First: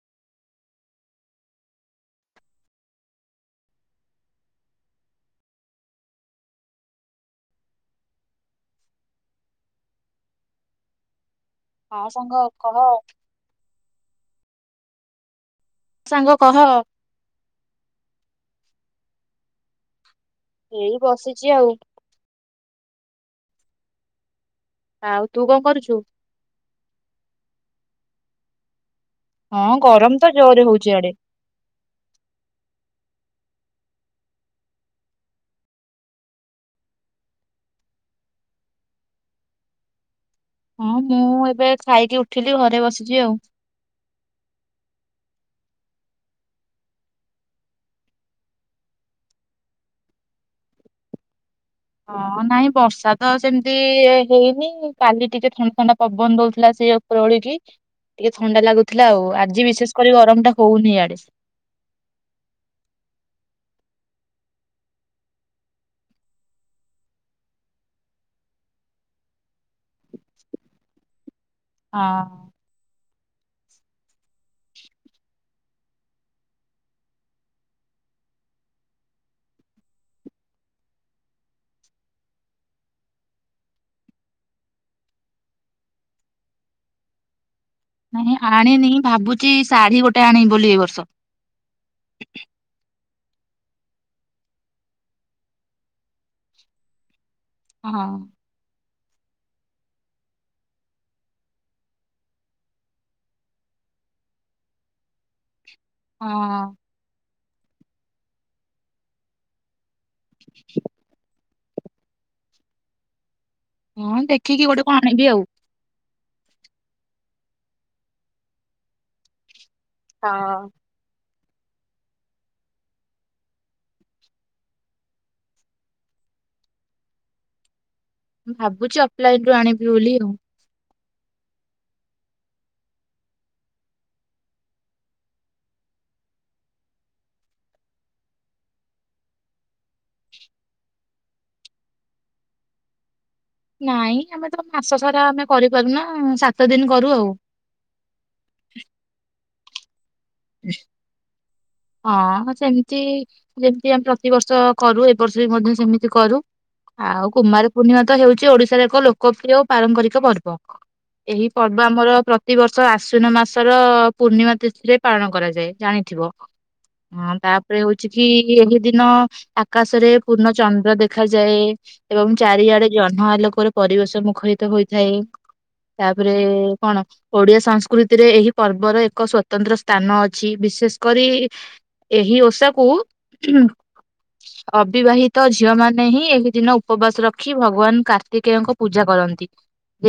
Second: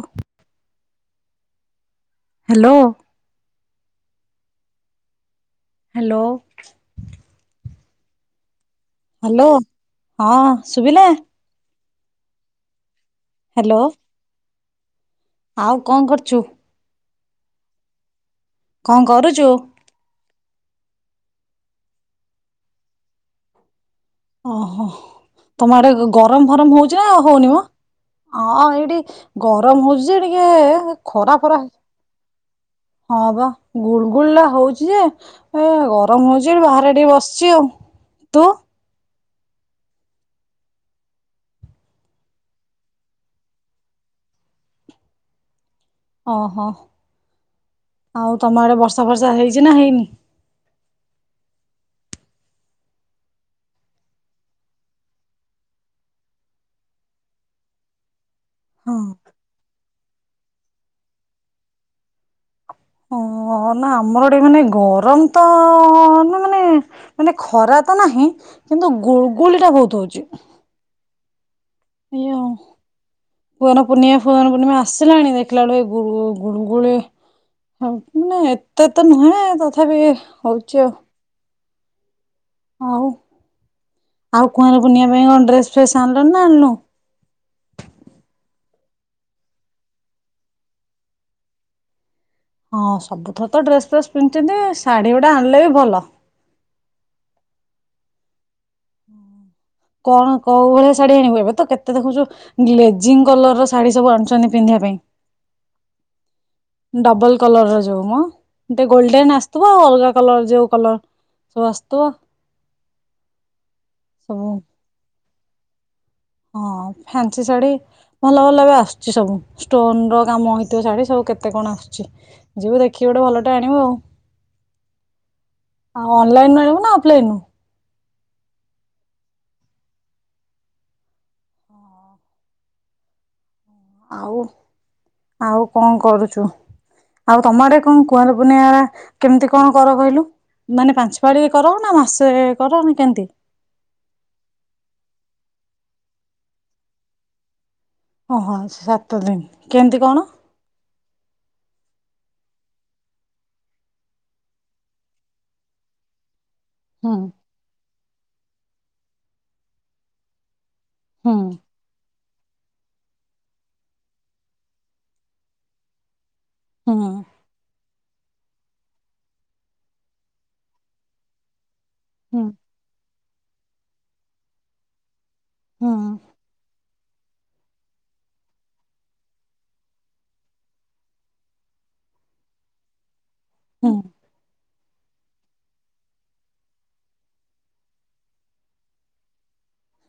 ଓ hello. [inaudible] Hello. [inaudible] Hello ହଁ ଶୁଭିଲା। ହଁ ସାଙ୍ଗ କହ। ହାଲୋ। ଆଉ କଣ ସାଙ୍ଗ କରୁଚୁ। କହ କଣ କରୁଚୁ। [inaudible] ଏଇ ବସିଛି ଆଉ। ଓହୋ ଆଉ ତୁ କଣ ତମ କରୁଛୁ? ଆଡ଼େ ଗରମ ଫରମ ହଉ ନା ହଉନି ମ ହଁ ଏଇଠି ହଁ ଗରମ ହଉଛି ଯେ ତ ଟିକେ ଜୋରେ ହଉଛି ଆଡେ। ଖରା ଫରା [inaudible] ହଁ ବା ଗୁଳ ଗୁଳ ଟା ହଉଛି ଯେ ଏ ଗରମ ହଉଛି। ବାହାରେ ଟିକେ ବସିଛି ଆଉ ତୁ। ହଁ ମୁଁ ଏବେ ଖାଇକି ଉଠିଲି ଘରେ ବସିଛିି ଆଉ। ଓହୋ [inaudible] ଆଉ ତମ ଆଡ଼େ ବର୍ଷା ବର୍ଷା ହେଇଛି ନା ହେଇନି। [inaudible] ହଁ ନାଇଁ ବର୍ଷା ତ ସେମିତି ହେଇନି। କାଲି ଟିକେ ଥଣ୍ଡା ଥଣ୍ଡା ପବନ ଦଉଥିଲା। ସେଇ ଓପରଓଳିକି ଟିକେ ଥଣ୍ଡା ହଁ ଲାଗୁଥିଲା। ଆଉ ଆଜି ବିଶେଷ କରି ଗରମ ଟା ହଉନି ଇଆଡ଼େ। [inaudible] ହଁ ନା ଆମର ଏଠି ମାନେ ଗରମ ତ ନା ମାନେ ମାନେ ଖରା ତ ନାହିଁ। କିନ୍ତୁ ଗୁଳଗୁଳି ଟା ବହୁତ ହଉଛି। ହଁ [unintelligible] କୁଆଁର ପୂର୍ଣ୍ଣିମା ଫୁଆଁର ପୂର୍ଣ୍ଣିମା ଆସିଲାଣି। ଦେଖିଲା ବେଳକୁ ଏଇ ଗୁ ଗୁଳୁଗୁଳି ନାଇଁ ଏତେ ତ ନୁହେଁ ତଥାପି ହଉଛି ଆଉ। ଆଉ [inaudible] ଆଉ କୁଆଁର ପୂର୍ଣ୍ଣିମା ପାଇଁ କଣ ଡ୍ରେସ ଫ୍ରେସ୍ ଆଣିଲୁଣି ନା ଆଣିନୁ। ନାଇଁ ଆଣିନି ଭାବୁଛି ଶାଢ଼ୀ ଗୋଟେ ଆଣିବି ବୋଲି ଏଇ ବର୍ଷ। [inaudible] ହଁ ସବୁଥର ତ ଡ୍ରେସ ଫ୍ରେସ୍ ପିନ୍ଧିଛନ୍ତି। ଶାଢ଼ୀ ଗୁଡ଼ା ଆଣିଲେ ବି ଭଲ। [inaudible] ହଁ। [inaudible] କଣ କୋଉ ଭଳିଆ ଶାଢ଼ୀ ଆଣିବୁ ଏବେ ତ କେତେ ଦେଖୁଛୁ। ଗ୍ଲେଜିଂ କଲର୍ ର ଶାଢ଼ୀ ସବୁ ଆଣୁଛନ୍ତି ପିନ୍ଧିବା ପାଇଁ। ହଁ। କଲର୍ ର ଯୋଉ ମ ଏମିତି ଗୋଲ୍ଡେନ୍ ଆସିଥିବ। ଆଉ ଅଲଗା କଲର ଯୋଉ କଲର ସବୁ ଆସୁଥିବ। ହଁ ସବୁ ଦେଖିକି ଗୋଟେ କଣ ଆନିବି ଆଉ। ହଁ ଫ୍ୟନ୍ସି ଶାଢୀ ଭଲ ଭଲ ବି ଆସୁଚି ସବୁ। ଷ୍ଟୋନ ର କାମ ହଁ ହେଇଥିବ ଶାଢୀ ସବୁ କେ କେତେ କଣ ଆସୁଛି ଯିବୁ ଦେଖିକି ଗୋଟେ ଭଲଟେ ଆଣିବୁ ଆଉ। [inaudible] ହଁ ଅନଲିଇନ ରୁ ଆଣିବୁ ନା ଅଫଲାଇନରୁ। ଭାବୁଛି ଅଫଲାଇନ ରୁ ଆଣିବି ବୋଲି ଆଉ। ଆଉ [inaudible] ଆଉ କଣ କରୁଚୁ। ଆଉ ତମ ଆଡେ କଣ କୁଆଁର ପୁନେଇ କେମିତି କଣ କର କହିଲୁ। ମାନେ ପାଞ୍ଚ ପାଳି କର ନା ମାସେ କର ନା କେମିତି। ନାଇଁ ଆମେ ତ ମାସ ସାରା ଆମେ କରିପାରୁନା ସାତ ଦିନ କରୁ ଆଉ। ଓହୋ ସାତ ଦିନ। କେମିତି କଣ। ହ ହଁ ସେମିତି ଯେମିତି ଆମେ ପ୍ରତିବର୍ଷ କରୁ। ଏ ବର୍ଷ ବି ମଧ୍ୟ ସେମିତି କରୁ। ହୁଁ ଆଉ କୁମାର ପୂର୍ଣ୍ଣିମାତ ହେଉଛି ଓଡିଶାର ଏକ ଲୋକପ୍ରିୟ ଓ ପାରମ୍ପରିକ ପର୍ବ ହୁଁ ଏହି ପର୍ବ ଆମର ପ୍ରତିବର୍ଷ ଆଶ୍ୱିନ ମାସର ପୂର୍ଣ୍ଣିମା ତିଥିରେ ପାଳନ କରାଯାଏ ଜାଣିଥିବ ହୁଁ ହଁ ତାପରେ ହଉଛି କି ଏହି ଦିନ ଆକାଶରେ ପୂର୍ଣ୍ଣ ଚନ୍ଦ୍ର ଦେଖାଯାଏ। ଏବଂ ହୁଁ ଚାରିଆଡେ ଜଣ ଘଁ ଲୋକର ପରିବେଶ ମୁଖରିତ ହୋଇଥାଏ ତାପରେ କଣ? ଓଡିଆ ସଂସ୍କୃତିରେ ଏହି ପର୍ବର ଏକ ସ୍ଵତନ୍ତ୍ର ସ୍ଥାନ ଅଛି ବିଶେଷ କରି ଏହି ଓଷାକୁ ହୁଁ ଅବିବାହି ତ ଝିଅ ମାନେ ହିଁ ଏହି ଦିନ ଉପବାସ ରଖି ଭଗବାନ କାର୍ତ୍ତିକେୟଙ୍କ ପୂଜା କରନ୍ତି।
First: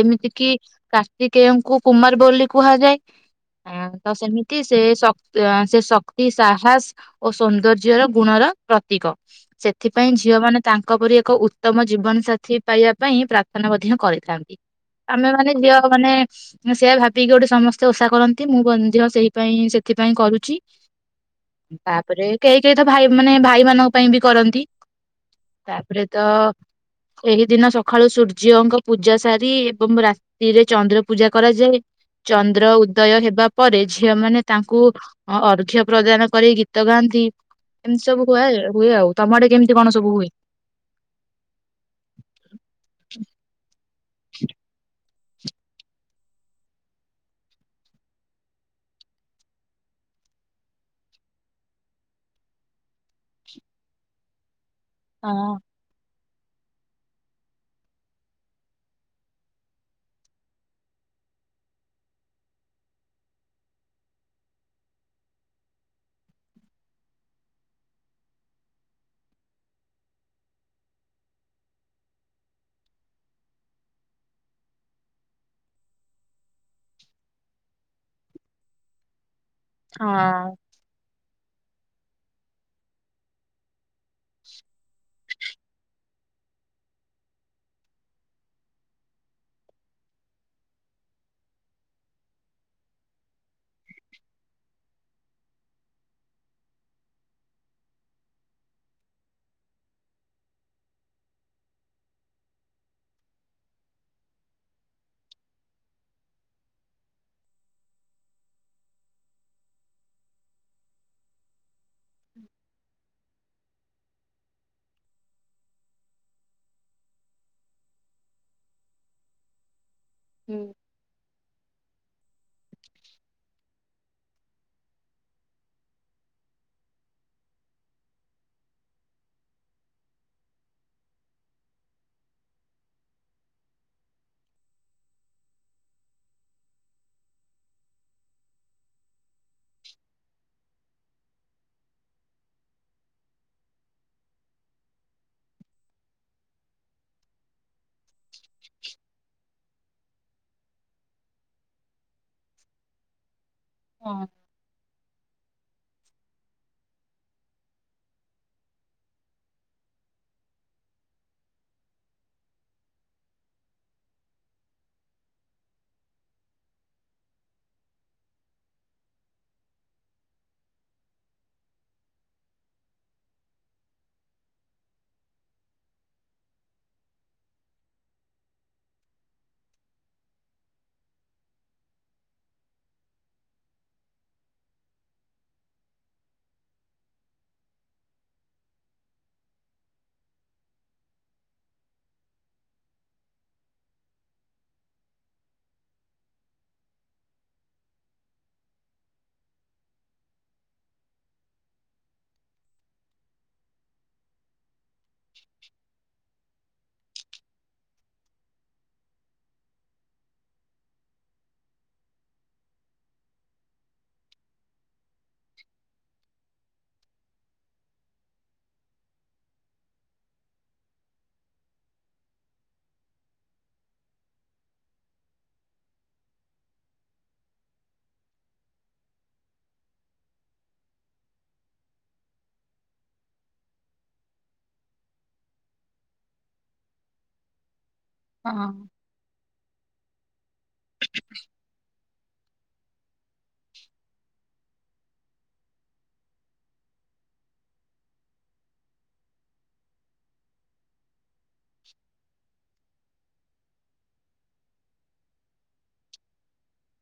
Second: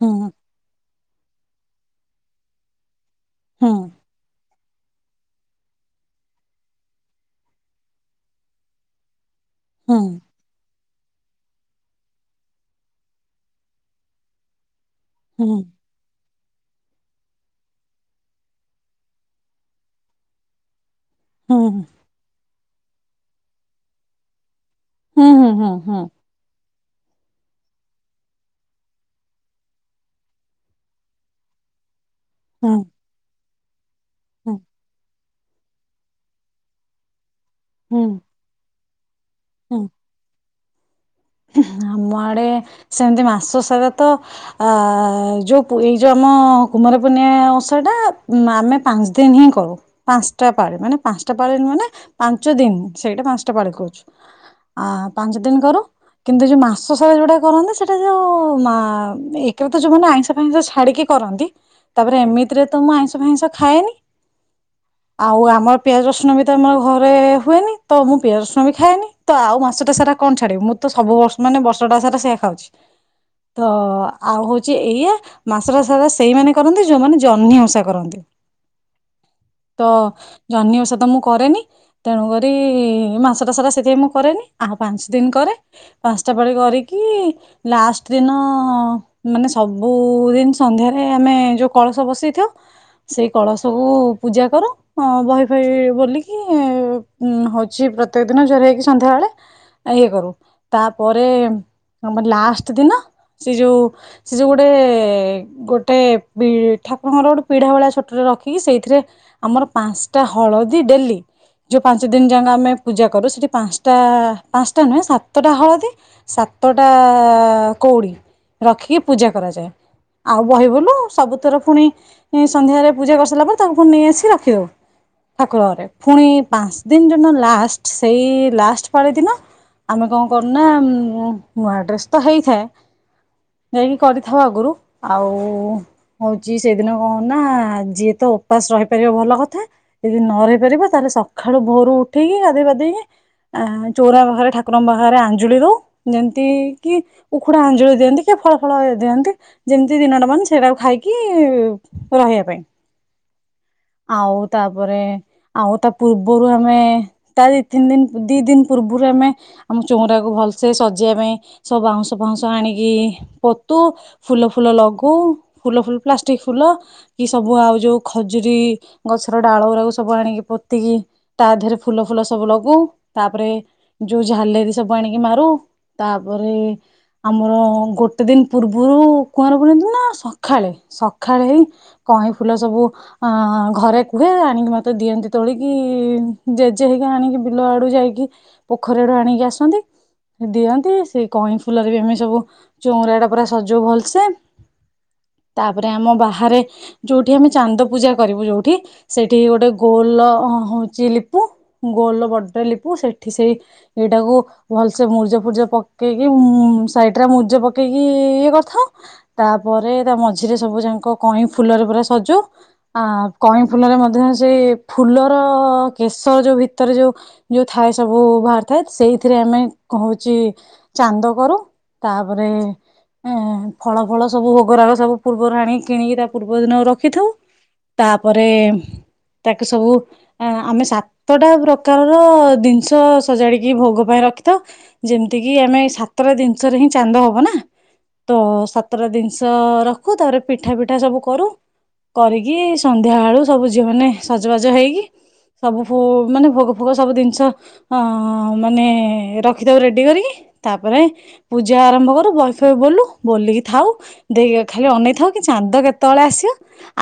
ହୁଁ କିା କି କେଉଙ୍କୁ କୁମାର ବୋଲି କୁହାଯାଏ। ଆ ହୁଁ ତ ସେମିତି ସେ ଶକ୍ ସେ ଶ ସାହସ ଓ ସୌନ୍ଦର୍ଯ୍ୟର ଗୁଣର ପ୍ରତୀକ ହୁଁ ହୁଁ ସେଥିପାଇଁ ଝିଅ ମାନେ ତାଙ୍କ ପରି ଏକ ଉତ୍ତମ ଜୀବନ ସାଥିୀ ପାଇବା ପାଇଁ ପ୍ରାର୍ଥନା ମଧ୍ୟ କରିଥାନ୍ତି। ଆମେ ମାନେ ହୁଁ ଝିଅ ମାନେ ସେଆ ଭାବି ପି ଗୋଟେ ସମସ୍ତେ ଓଷା କରନ୍ତି ମୁଁ ଦିଅ ସେଇ ପାଇଁାଇ ସେଥିପାଇଁ କରୁଛି ହୁଁ ତାପରେ କେହି ସେଏ ତ ଭାଇ ମାନେ ଭାଇମାନାନଙ୍କ ପାଇଁ ବି କରନ୍ତି। ହୁଁ ହୁଁ ହୁଁ ହଁ ତାପରେ ତ ଏହି ଦିନ ସକାଳୁ ସୂର୍ଯ୍ୟଙ୍କ ପୂଜା ସାରି ଏବଂ ରାତିରେ ଚନ୍ଦ୍ର ପୂଜା କରାଯାଏ ଚନ୍ଦ୍ର ହୁଁ ଉଦୟ ହେବା ପରେ ଝିଅ ମାନେ ତାଙ୍କୁ ଅ ଅର୍ଘ୍ୟ ପ୍ରଦାନ କରି ଗୀତ ଗାଆନ୍ତି। ଏମିତି ହୁଁ ସବୁ କୁହାଯାଉ। ହୁଏ ଆଉ ତମ ଆଡେ କେମିତି ହୁଁ କଣ ସବୁ ହୁଏ। ଆମ ଆଡେ ସେମିତି ମାସ ସାରା ତ ଆ ଯୋଉ ଏଇ ଯୋଉ ଆମ କୁମାର ପୂର୍ଣ୍ଆ ଓଷାଟା ଆମେ ପାଞ୍ଚ ଦିନ ହିଁ କରୁ। ପାଞ୍ଚଟା ପାଳି ମାନେ ପାଞ୍ଚଟା ପାଳି ମାନେ ପାଞ୍ଚ ଦିନ ସେଇଟା ପାଞ୍ଚଟା ପାଳି କରୁଛୁ। ଆ ପାଞ୍ଚ ହଁ ଦିନ କରୁ। କିନ୍ତୁ ଯୋଉ ମାସ ସାରା ଯୋଉଟା କରନ୍ତି। ସେଟା ଯୋଉ ମା ଏକରେତ। ଯୋଉମାନେ ଆଇଁଷ ଫାଇଁଷ ଛାଡିକି କରନ୍ତି ତାପରେ ଏମିତିରେ ତ ମୁଁ ଆଇଁଷ ଫଇଁଷ ଖାଏନି। [inaudible] ଆଉ ଆମର ପିଆଜ ରସୁଣ ବି ତ ଆମର ଘରେ ହୁଏନି। ତ ମୁଁ ପିଆଜ ରସୁଣ ବି ଖାଏନି ତ ଆଉ ମାସଟା ସାରା କଣ ଛାଡିବ। ମୁଁ ତ ସବୁ ବର୍ଷ ମାନେ ବର୍ଷଟା ସାରା ସେଇଆ ଖାଉଛି। ମ ତ ଆଉ ହଉଛି ଏଇଆ ମାସଟା ସାରା ସେଇମାନେେ କରନ୍ତି ଯୋଉମାନେ ଜହ୍ନି ଆଷା ସେ କରନ୍ତି। [inaudible] ତ ଜନହିି ଓଷା ତ ମୁଁ କରେନି ତେଣୁକରି ମାସଟା ସାରା ସେଥିପାଇଁ ମୁଁ କରେନି। ଆଉ ପାଞ୍ଚ ଦିନ କରେ। ପାଞ୍ଚଟା ପାଳି କରିକି ଲାଷ୍ଟ ଦିନ ମାନେ ସବୁଦିନ ସନ୍ଧ୍ୟାରେ ଆମେ ଯୋଉ କଳସ ବସେଇଥାଉ। ସେଇ କଳସକୁ ପୂଜା କରୁ ବହି ଫହି ବୋଲିକି ହଉଛି ପ୍ରତ୍ୟକ ଦିନ ଜୁହାର ହେଇକି ସନ୍ଧ୍ୟା ବେଳେ ଇଏ କରୁ। ତାପରେ ଆମର ଲାଷ୍ଟ ଦିନ। ସେ ଯୋଉ ସେ ଯୋଉ ଗୋଟେ ଗୋଟେ ଠାକୁରଙ୍କର ଗୋଟେ ପିଢା ଭଳିଆ ଛୋଟଟେ ରଖିକି। ସେଇଥିରେ ଆମର ପାଞ୍ଚଟା ହଳଦୀ ଡେଲି ଯୋଉ ପାଞ୍ଚ ଦିନ ଯାକ ଆମେ ପୂଜା କରୁ। ସେଠି ପାଞ୍ଚଟା ପାଞ୍ଚଟା ନୁହେଁ ସାତ ସାତଟା ହଳଦୀ ସାତଟା କଉଡ଼ି ରଖିକି ପୂଜା କରାଯାଏ। ଆଉ ହଁ। ବହି ବୋଲୁ ସବୁଥର ପୁଣି ସନ୍ଧ୍ୟାରେ ପୂଜା କରିସାରିଲା ପରେ। ତାକୁ ପୁଣି ନେଇ ଆସିକି ରଖିଦଉ। ଠାକୁର ଘରେ ପୁଣି ପାଞ୍ଚ ଦିନ ଯୋଉ ଦିନ ଲାଷ୍ଟ ସେଇ ଲାଷ୍ଟ ପାଳି ଦିନ ଆମେ କଣ କରୁନା ନୂଆ ଡ୍ରେସ୍ ତ ହେଇଥାଏ। [inaudible] ଯାଇକି କରିଥାଉ ଆଗରୁ ଆଉ ହଉଛି। ସେଦିନ କଣ କରୁନା। ଯିଏ ତ ଉପାସ ରହିପାରିବ ଭଲ କଥା। ଯଦି ନ ରହିପାରିବ। ତାହେଲେ ସକାଳୁ ଭୋରୁ ଉଠିକି ଗାଧୋଇ ପାଧେଇକି ଚଉରା ପାଖରେ ଠା କ୍ରମ ବାହାରେ ଆଞ୍ଜୁଳି ଦଉ ଯେମିତି କି ଉଖୁଡ଼ା ଆଞ୍ଜୁଳି ଦିଅନ୍ତି। କି ଫଳ ଫଳ ଦିଅନ୍ତି। ଯେମିତି ଦିନଟା ମାନେ ସେଇଟାକୁ ଖାଇକି ରହିବା ପାଇଁ। ହଁ ଆଉ ତାପରେ ଆଉ ତା ପୂର୍ବରୁ ଆମେ ତା ଦି ତିନି ଦିନ ଦି ଦିନ ପୂର୍ବରୁ ଆମେ ଆମ ଚଉଁରାକୁ ଭଲସେ ସଜେଇବା ପାଇଁ ସବୁ ବାଉଁଶ ଫାଉଁଶ ଆଣିକି ପୋତୁ। ଫୁଲ ଫୁଲ ଲଗଉ ଫୁଲ ଫୁଲ ପ୍ଲାଷ୍ଟିକ ଫୁଲ କି ସବୁ ଆଉ ଯୋଉ ଖଜୁରୀ ଗଛର ଡାଳ ଗୁଡାକୁ ସବୁ ଆଣିକି ପୋତିକି ତା ଦେହରେ ଫୁଲ ଫୁଲ ସବୁ ଲଗଉ। ତାପରେ ଯୋଉ ଝାଲେରି ସବୁ ଆଣିକି ମାରୁ ତାପରେ ଆମର ଗୋଟେ ଦିନ ପୂର୍ବରୁ କୁଆଁର ପୁନେଇଁ ଦିନ ସଖାଳେ ସଖାଳେ ହି କଇଁ ଫୁଲ ସବୁ ଘରେ କୁହେ ଆଣିକି ମତେ ଦିଅନ୍ତି। ତୋଳିକି ଜେଜେ ହେଇକି ଆଣିକି ବିଲ ଆଡୁ ଯାଇକି ପ ପୋଖରୀଡୁ ଆଣିକି ଆସନ୍ତି ଦିଅନ୍ତି। ସେଇ କଇଁ ଫୁଲରେ ବି ଆମେ ସବୁ ଚଉରା ଟା ପୁରା ସଜଉ ଭଲସେ। [inaudible] ତାପରେ ଆମ ବାହାରେ ଯୋଉଠି ଆମେ ଚାନ୍ଦ ପୂଜା କରିବୁ। ଯୋଉଠି ସେଠି ଗୋଟେ ଗୋଲ ହଉଛି ଲିପୁ ଗୋଲ ବଡ ଲିପୁ ସେଠି ସେଇ ଏଇଟାକୁ ଭଲସେ ମୁରୁଜ ଫୁର୍ଜ ପକେଇକି ସାଇଡ ଟା ମୁରୁଜ ପକେଇକି ଇଏ କରିଥାଉ। ତାପରେ ତା ମଝିରେ ସବୁ ଯାକ କଇଁ ଫୁଲରେ ପୁରା ସଜଉ। ଆ କଇଁ ଫୁଲରେ ମଧ୍ୟ ସେ ଫୁଲର କେଶର ଯୋଉ ଭି ତାର ଯୋଉ ଯୋଉ ଥାଏ ସବୁ ଭାର ଥା ସେଇଥିରେ ଆମେ ହଉଛି ଚାନ୍ଦ କରୁ। ତାପରେ ଫଳ ଫଳ ସବୁ ଭୋଗରାଗ ସବୁ ପୂର୍ବରୁ ଆଣିିକି କିଣିକି ତା ପୂର୍ବ ଦିନ ରଖିଥାଉ। ତାପରେ ତାକୁ ସବୁ ଆମେ ସାତଟା ପ୍ରକାରର ଦିନିଷ ସଜାଡିକି ଭୋଗ ପାଇଁ ରଖିଥଉା। ଯେମିତି କିି ଆମେ ସାତଟା ଜିନିଷରେ ହିଁ ଚାନ୍ଦ ହବ ନା। ତ ହଁ। ସତର ଦିନସ ରଖ [unintelligible] ପିଠା ଫିଠା ସବୁ କରୁ। କରିକି ସନ୍ଧ୍ୟା ବେଳୁ ସବୁ ଝିଅ ମାନେ ସଜବାଜ ହେଇକି। ସବୁ ମାନେ ଭୋଗ ଫୋଗ ସବୁ ଜିନିଷ ହଁ ମାନେ ରଖିଥାଉ ରେଡି କରିକି। ତାପରେ ପୂଜା ଆରମ୍ଭ କରୁ ବହିଫଇ ବୋଲୁ। ବୋଲିକି ଥାଉ ଦେଇ ଖାଲି ଅନେଇଥାଉ କି ଚାନ୍ଦ କେତେବେଳେ ଆସିବ।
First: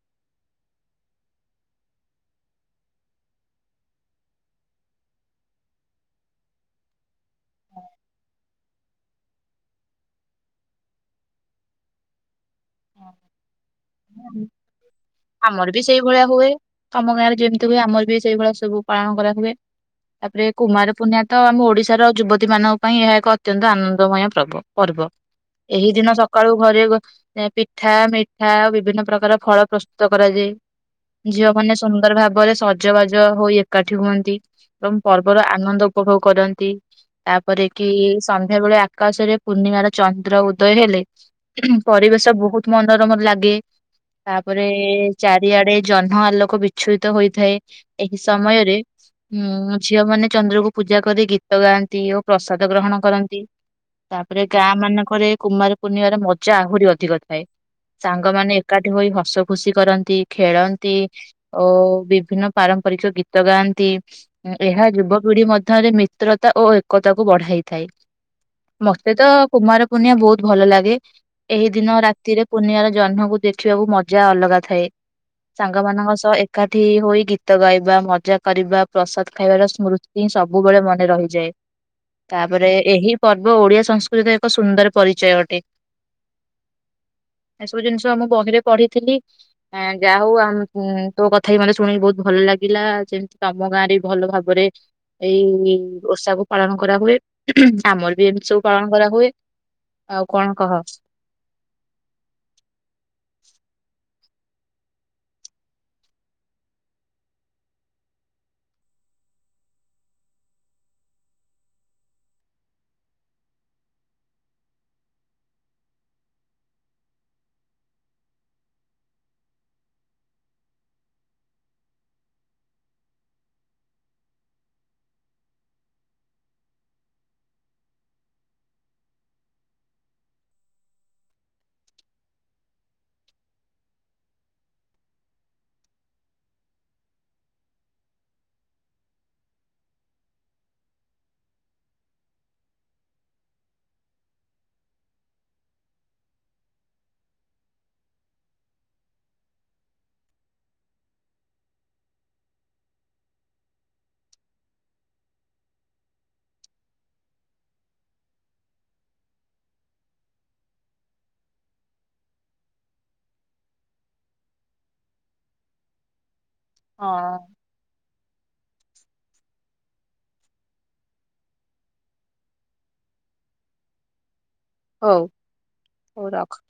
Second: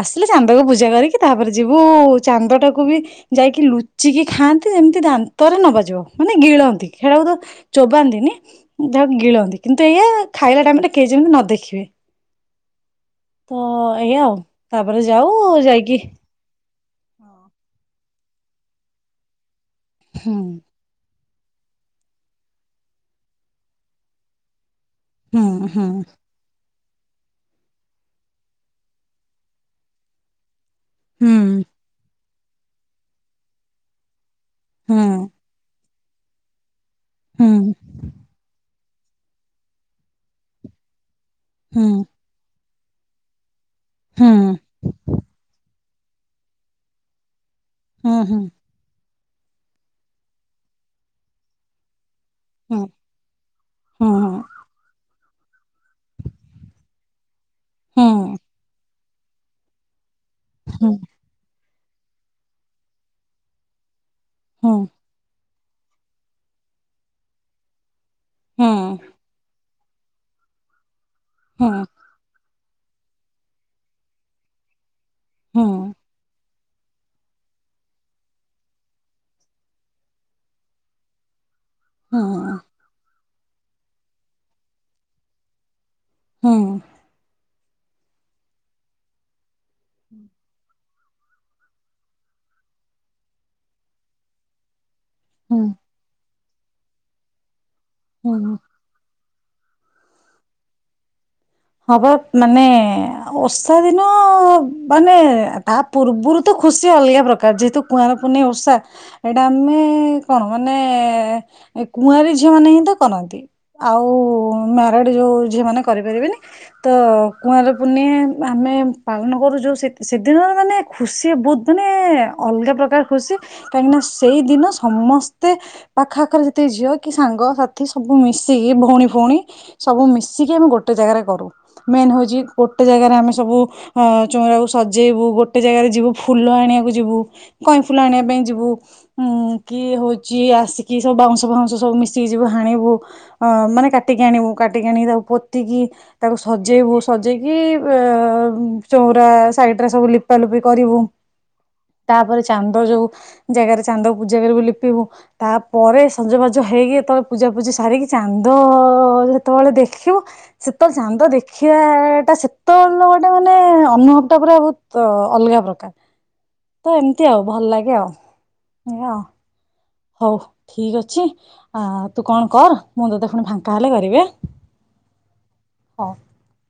ଆସିଲେ ଚାନ୍ଦକୁ ପୂଜା କରିକି ତାପରେ ଯିବୁ ଚାନ୍ଦଟାକୁ ବି ଯାଇକି ଲୁଚିକି ଖାଆନ୍ତି। ଏମିତି ଦାନ୍ତ ଦାନ୍ତରେ ନବାଜଉ ମାନେ ଗିଳନ୍ତି ଚୋବାନ୍ତିନି। ଯାହାକୁ ଗିଳନ୍ତି କିନ୍ତୁ ଏଇଆ ଖାଇଲା ଟାଇମରେ କେହି ଯେମିତି ନ ଦେଖିବେ। ତ ଏଇଆ ଆଉ ତାପରେ ଯାଉ ଆମର ବି ଯାଇକି ସେଇଭଳିଆ ହୁଏ। ତମ ଗାଁରେ ଯେମିତି ହୁଏ। ଆମର ବି ସେଇଭଳିଆ ସବୁ ପାଳନ କରା ହୁଏ। ହୁଁ ତାପରେ କୁମାର ପୂର୍ଣ୍ଣିମା ତ ଆମ ଓଡିଶାର ଯୁବତୀ ମାନଙ୍କ ପାଇଁ ଏହା ଏକ ଅତ୍ୟନ୍ତ ଆନନ୍ଦମୟ ପର୍ବ। ପର୍ବ ହୁଁ ହୁଁ ଏହି ଦିନ ସକାଳୁ ଘରେ [inaudible] ପିଠା ମିଠା ବିଭିନ୍ନ ପ୍ରକାର ଫଳ ପ୍ରସ୍ତୁତ କରାଯାଏ। ହୁଁ ଝିଅ ମାନେ ସୁନ୍ଦର ଭାବେ ପରେ ସଜବାଜ ହୋଇ ଏକାଠି ହୁଅନ୍ତି। ଏବଂ ହୁଁ ପର୍ବର ଆନନ୍ଦ ଉପଭୋଗ କରନ୍ତି। ହୁଁ ତାପରେ କି ସନ୍ଧ୍ୟା ବେଳେ ଆ କାଶରେ ପୂର୍ଣ୍ଣିମାର ଚନ୍ଦ୍ର ଉଦୟ ହେଲେ ହୁଁ ପରିବେଶ ବହୁତ ମନୋରମ ଲାଗେ। ହୁଁ ତାପରେ ଚାରିଆଡେ ଜହ୍ନ ଆଲୋକ ବିଚ୍ଛୁରିତ ହୋଇଥାଏ। ହୁଁ ଏହି ହୁଁ ସମୟରେ ହୁଁ ଝିଅ ମାନେ ଚନ୍ଦ୍ରକୁ ପୂଜା କରି ଗୀତ ଗାଆନ୍ତି ଓ ପ୍ରସାଦ ଗ୍ରହଣ କରନ୍ତି, ହୁଁ ତାପରେ ଗାଁ ମାନଙ୍କରେ କୁମାର ପୂର୍ଣ୍ଣିମାର ମଜା ଆହୁରି ଅଧିକ ଥାଏ। ହୁଁ ସାଙ୍ଗମାନେ ଏକା ଠି ହୋଇ ହସ ଖୁସି କରନ୍ତି। ହୁଁ ଖେଳନ୍ତି। ଓ ବିଭିନ୍ନ ପାରମ୍ପରିକ ଗୀତ ଗାଆନ୍ତି। ହୁଁ ଏହା ଯୁବ ପିଢି ମ ଥରେ ମିତ୍ରତା ଓ ଏକତାକୁ ବଢାଇଥାଏ। ହୁଁ ମୋତେ ତ କୁମାର ପୂର୍ଣ୍ଣିମା ବହୁତ ଭଲ ଲାଗେ। ଏହି ହୁଁ ଦିନ ରା ଏ ପୁନିମାର ଜହ୍ନକୁ ଦେଖିବାକୁ ମଜା ଅଲଗା ଥାଏ। ହୁଁ ସାଙ୍ଗମାନଙ୍କ ସହ ଏ ଏକାଠି ହୋଇ ଗୀତ ଗାଇବା, ମଜା କରିବା, ପ୍ରସାଦ ଖାଇବାର ସ୍ମୃତି ସବୁବେଳେ ମନେ ରହିଯାଏ। ହୁଁ ତାପରେ ଏହି ପର୍ବ ଓଡିଆ ସଂସ୍କୃତିର ଏକ ସୁନ୍ଦର ପରିଚୟ ଅଟେ। ହୁଁ। ଏସବୁ ଜିନିଷ ମୁଁ ବହିରେ ପଢିଥିଲି। ଏଁ, ଯା ହଉ ଆମ୍ ହୁଁ ତୋ କଥା ବି ମୋତେ ଶୁଣିକି ବହୁତ ଭଲ ଲାଗିଲା, ଯେମିତି ତୋମ ଗାଁ ରେ ଭଲ ଭାବରେ ହୁଁ ଏଇ ଓଷାକୁ ପାଳନ କରା ହୁଏ। ଆମର ବି ହୁଁ ଏମିତି ସବୁ ପାଳନ କରାହୁଏ। ଆଉ କଣ କହ? ହବ ମାନେ ଏ-ଏ ଓଷା ଦିନ ଅ-ଅ-ଅ ମାନେ ତା ପୂର୍ବରୁ ତ ଖୁସି ଅଲଗା ପ୍ରକାର ଯେହେତୁ କୁଆଁର ପୁନେଇ ଓଷା। ଏଇଟା ଆମେ ଏ-ଏ-ଏ କଣ ମାନେ ଏ-ଏ-ଏ କୁଆଁରୀ ଝିଅ ମାନେ ହିଁ ତ କରନ୍ତି। ଆଉ ଉ-ଉ-ଉ ମ୍ୟାରେଡ୍ ଯୋଉ ଝିଅ ମାନେ କରିପାରିବେନି। ତ କୁଆଁର ପୁର୍ନେଇ ଆମେ ପାଳନ କରୁ ଯୋଉ ସେ ସେଦିନ ମାନେ ଖୁସି ବହୁତ ମାନେ ଅଲଗା ପ୍ରକାର ଖୁସି। କାହିଁକି ନା ସେଇଦିନ ସମସ୍ତେ ପାଖ ଆଖରେ ଯେତେ ଝିଅ କି ସାଙ୍ଗସାଥି ସବୁ ମିଶିକି ଭଉଣୀ ଫଉଣୀ ସବୁ ମିଶିକି ଆମେ ଗୋଟେ ଜାଗାରେ କରୁ ମେନ୍ ହଉଛି ଗୋଟେ ଜାଗାରେ ଆମେ ସବୁ ଅ-ଅ ଚଉରାକୁ ସଜେଇବୁ, ଗୋଟେ ଜାଗାରେ ଯିବୁ ଫୁଲ ଆଣିବାକୁ ଯିବୁ କଇଁ ଫୁଲ ଆଣିବା ପାଇଁ ଯିବୁ ଉ, କି ହଉଛି ଆସିକି ସବୁ ବାଉଁଶ ଫାଉଁଶ ସବୁ ମିଶିକି ଯିବୁ ହାଣିବୁ। ଅ-ଅ ମାନେ କାଟିକି ଆଣିବୁ କାଟିକି ଆଣିକି ତାକୁ ପୋତିକି ତାକୁ ସଜେଇବୁ ସଜେଇକି ଏ-ଏ-ଏ ଚଉରା ସାଇଡ୍ ରେ ସବୁ ଲିପା ଲିପି କରିବୁ। ତାପରେ ଚାନ୍ଦ ଯୋଉ ଜାଗାରେ ଚାନ୍ଦ ପୂଜା କରିବୁ ଲିପିବୁ। ତାପରେ ସଜବାଜ ହେଇକି ତ ପୂଜାପୂଜି ସାରିକି ଚାନ୍ଦ ଅ-ଅ-ଅ ଯେତେବେଳେ ଦେଖିବୁ ସେ ତ ଚାନ୍ଦ ଦେଖିବାଟା ସେତେବେଳେର ଗୋଟେ ମାନେ ଅନୁଭବ ଟା ପୁରା ବହୁତ ଅଲଗା ପ୍ରକାର। ତ ହଁ ଏମତି ଆଉ ଭଲ ଲାଗେ ଆଉ। ଆ ହଉ ଠିକ୍ ଅଛି। ଆ ତୁ କଣ କର ମୁଁ ତତେ ପୁଣି ଫାଙ୍କା ହେଲେ କରିବି ଆ। ହଉ ହଉ ରଖ।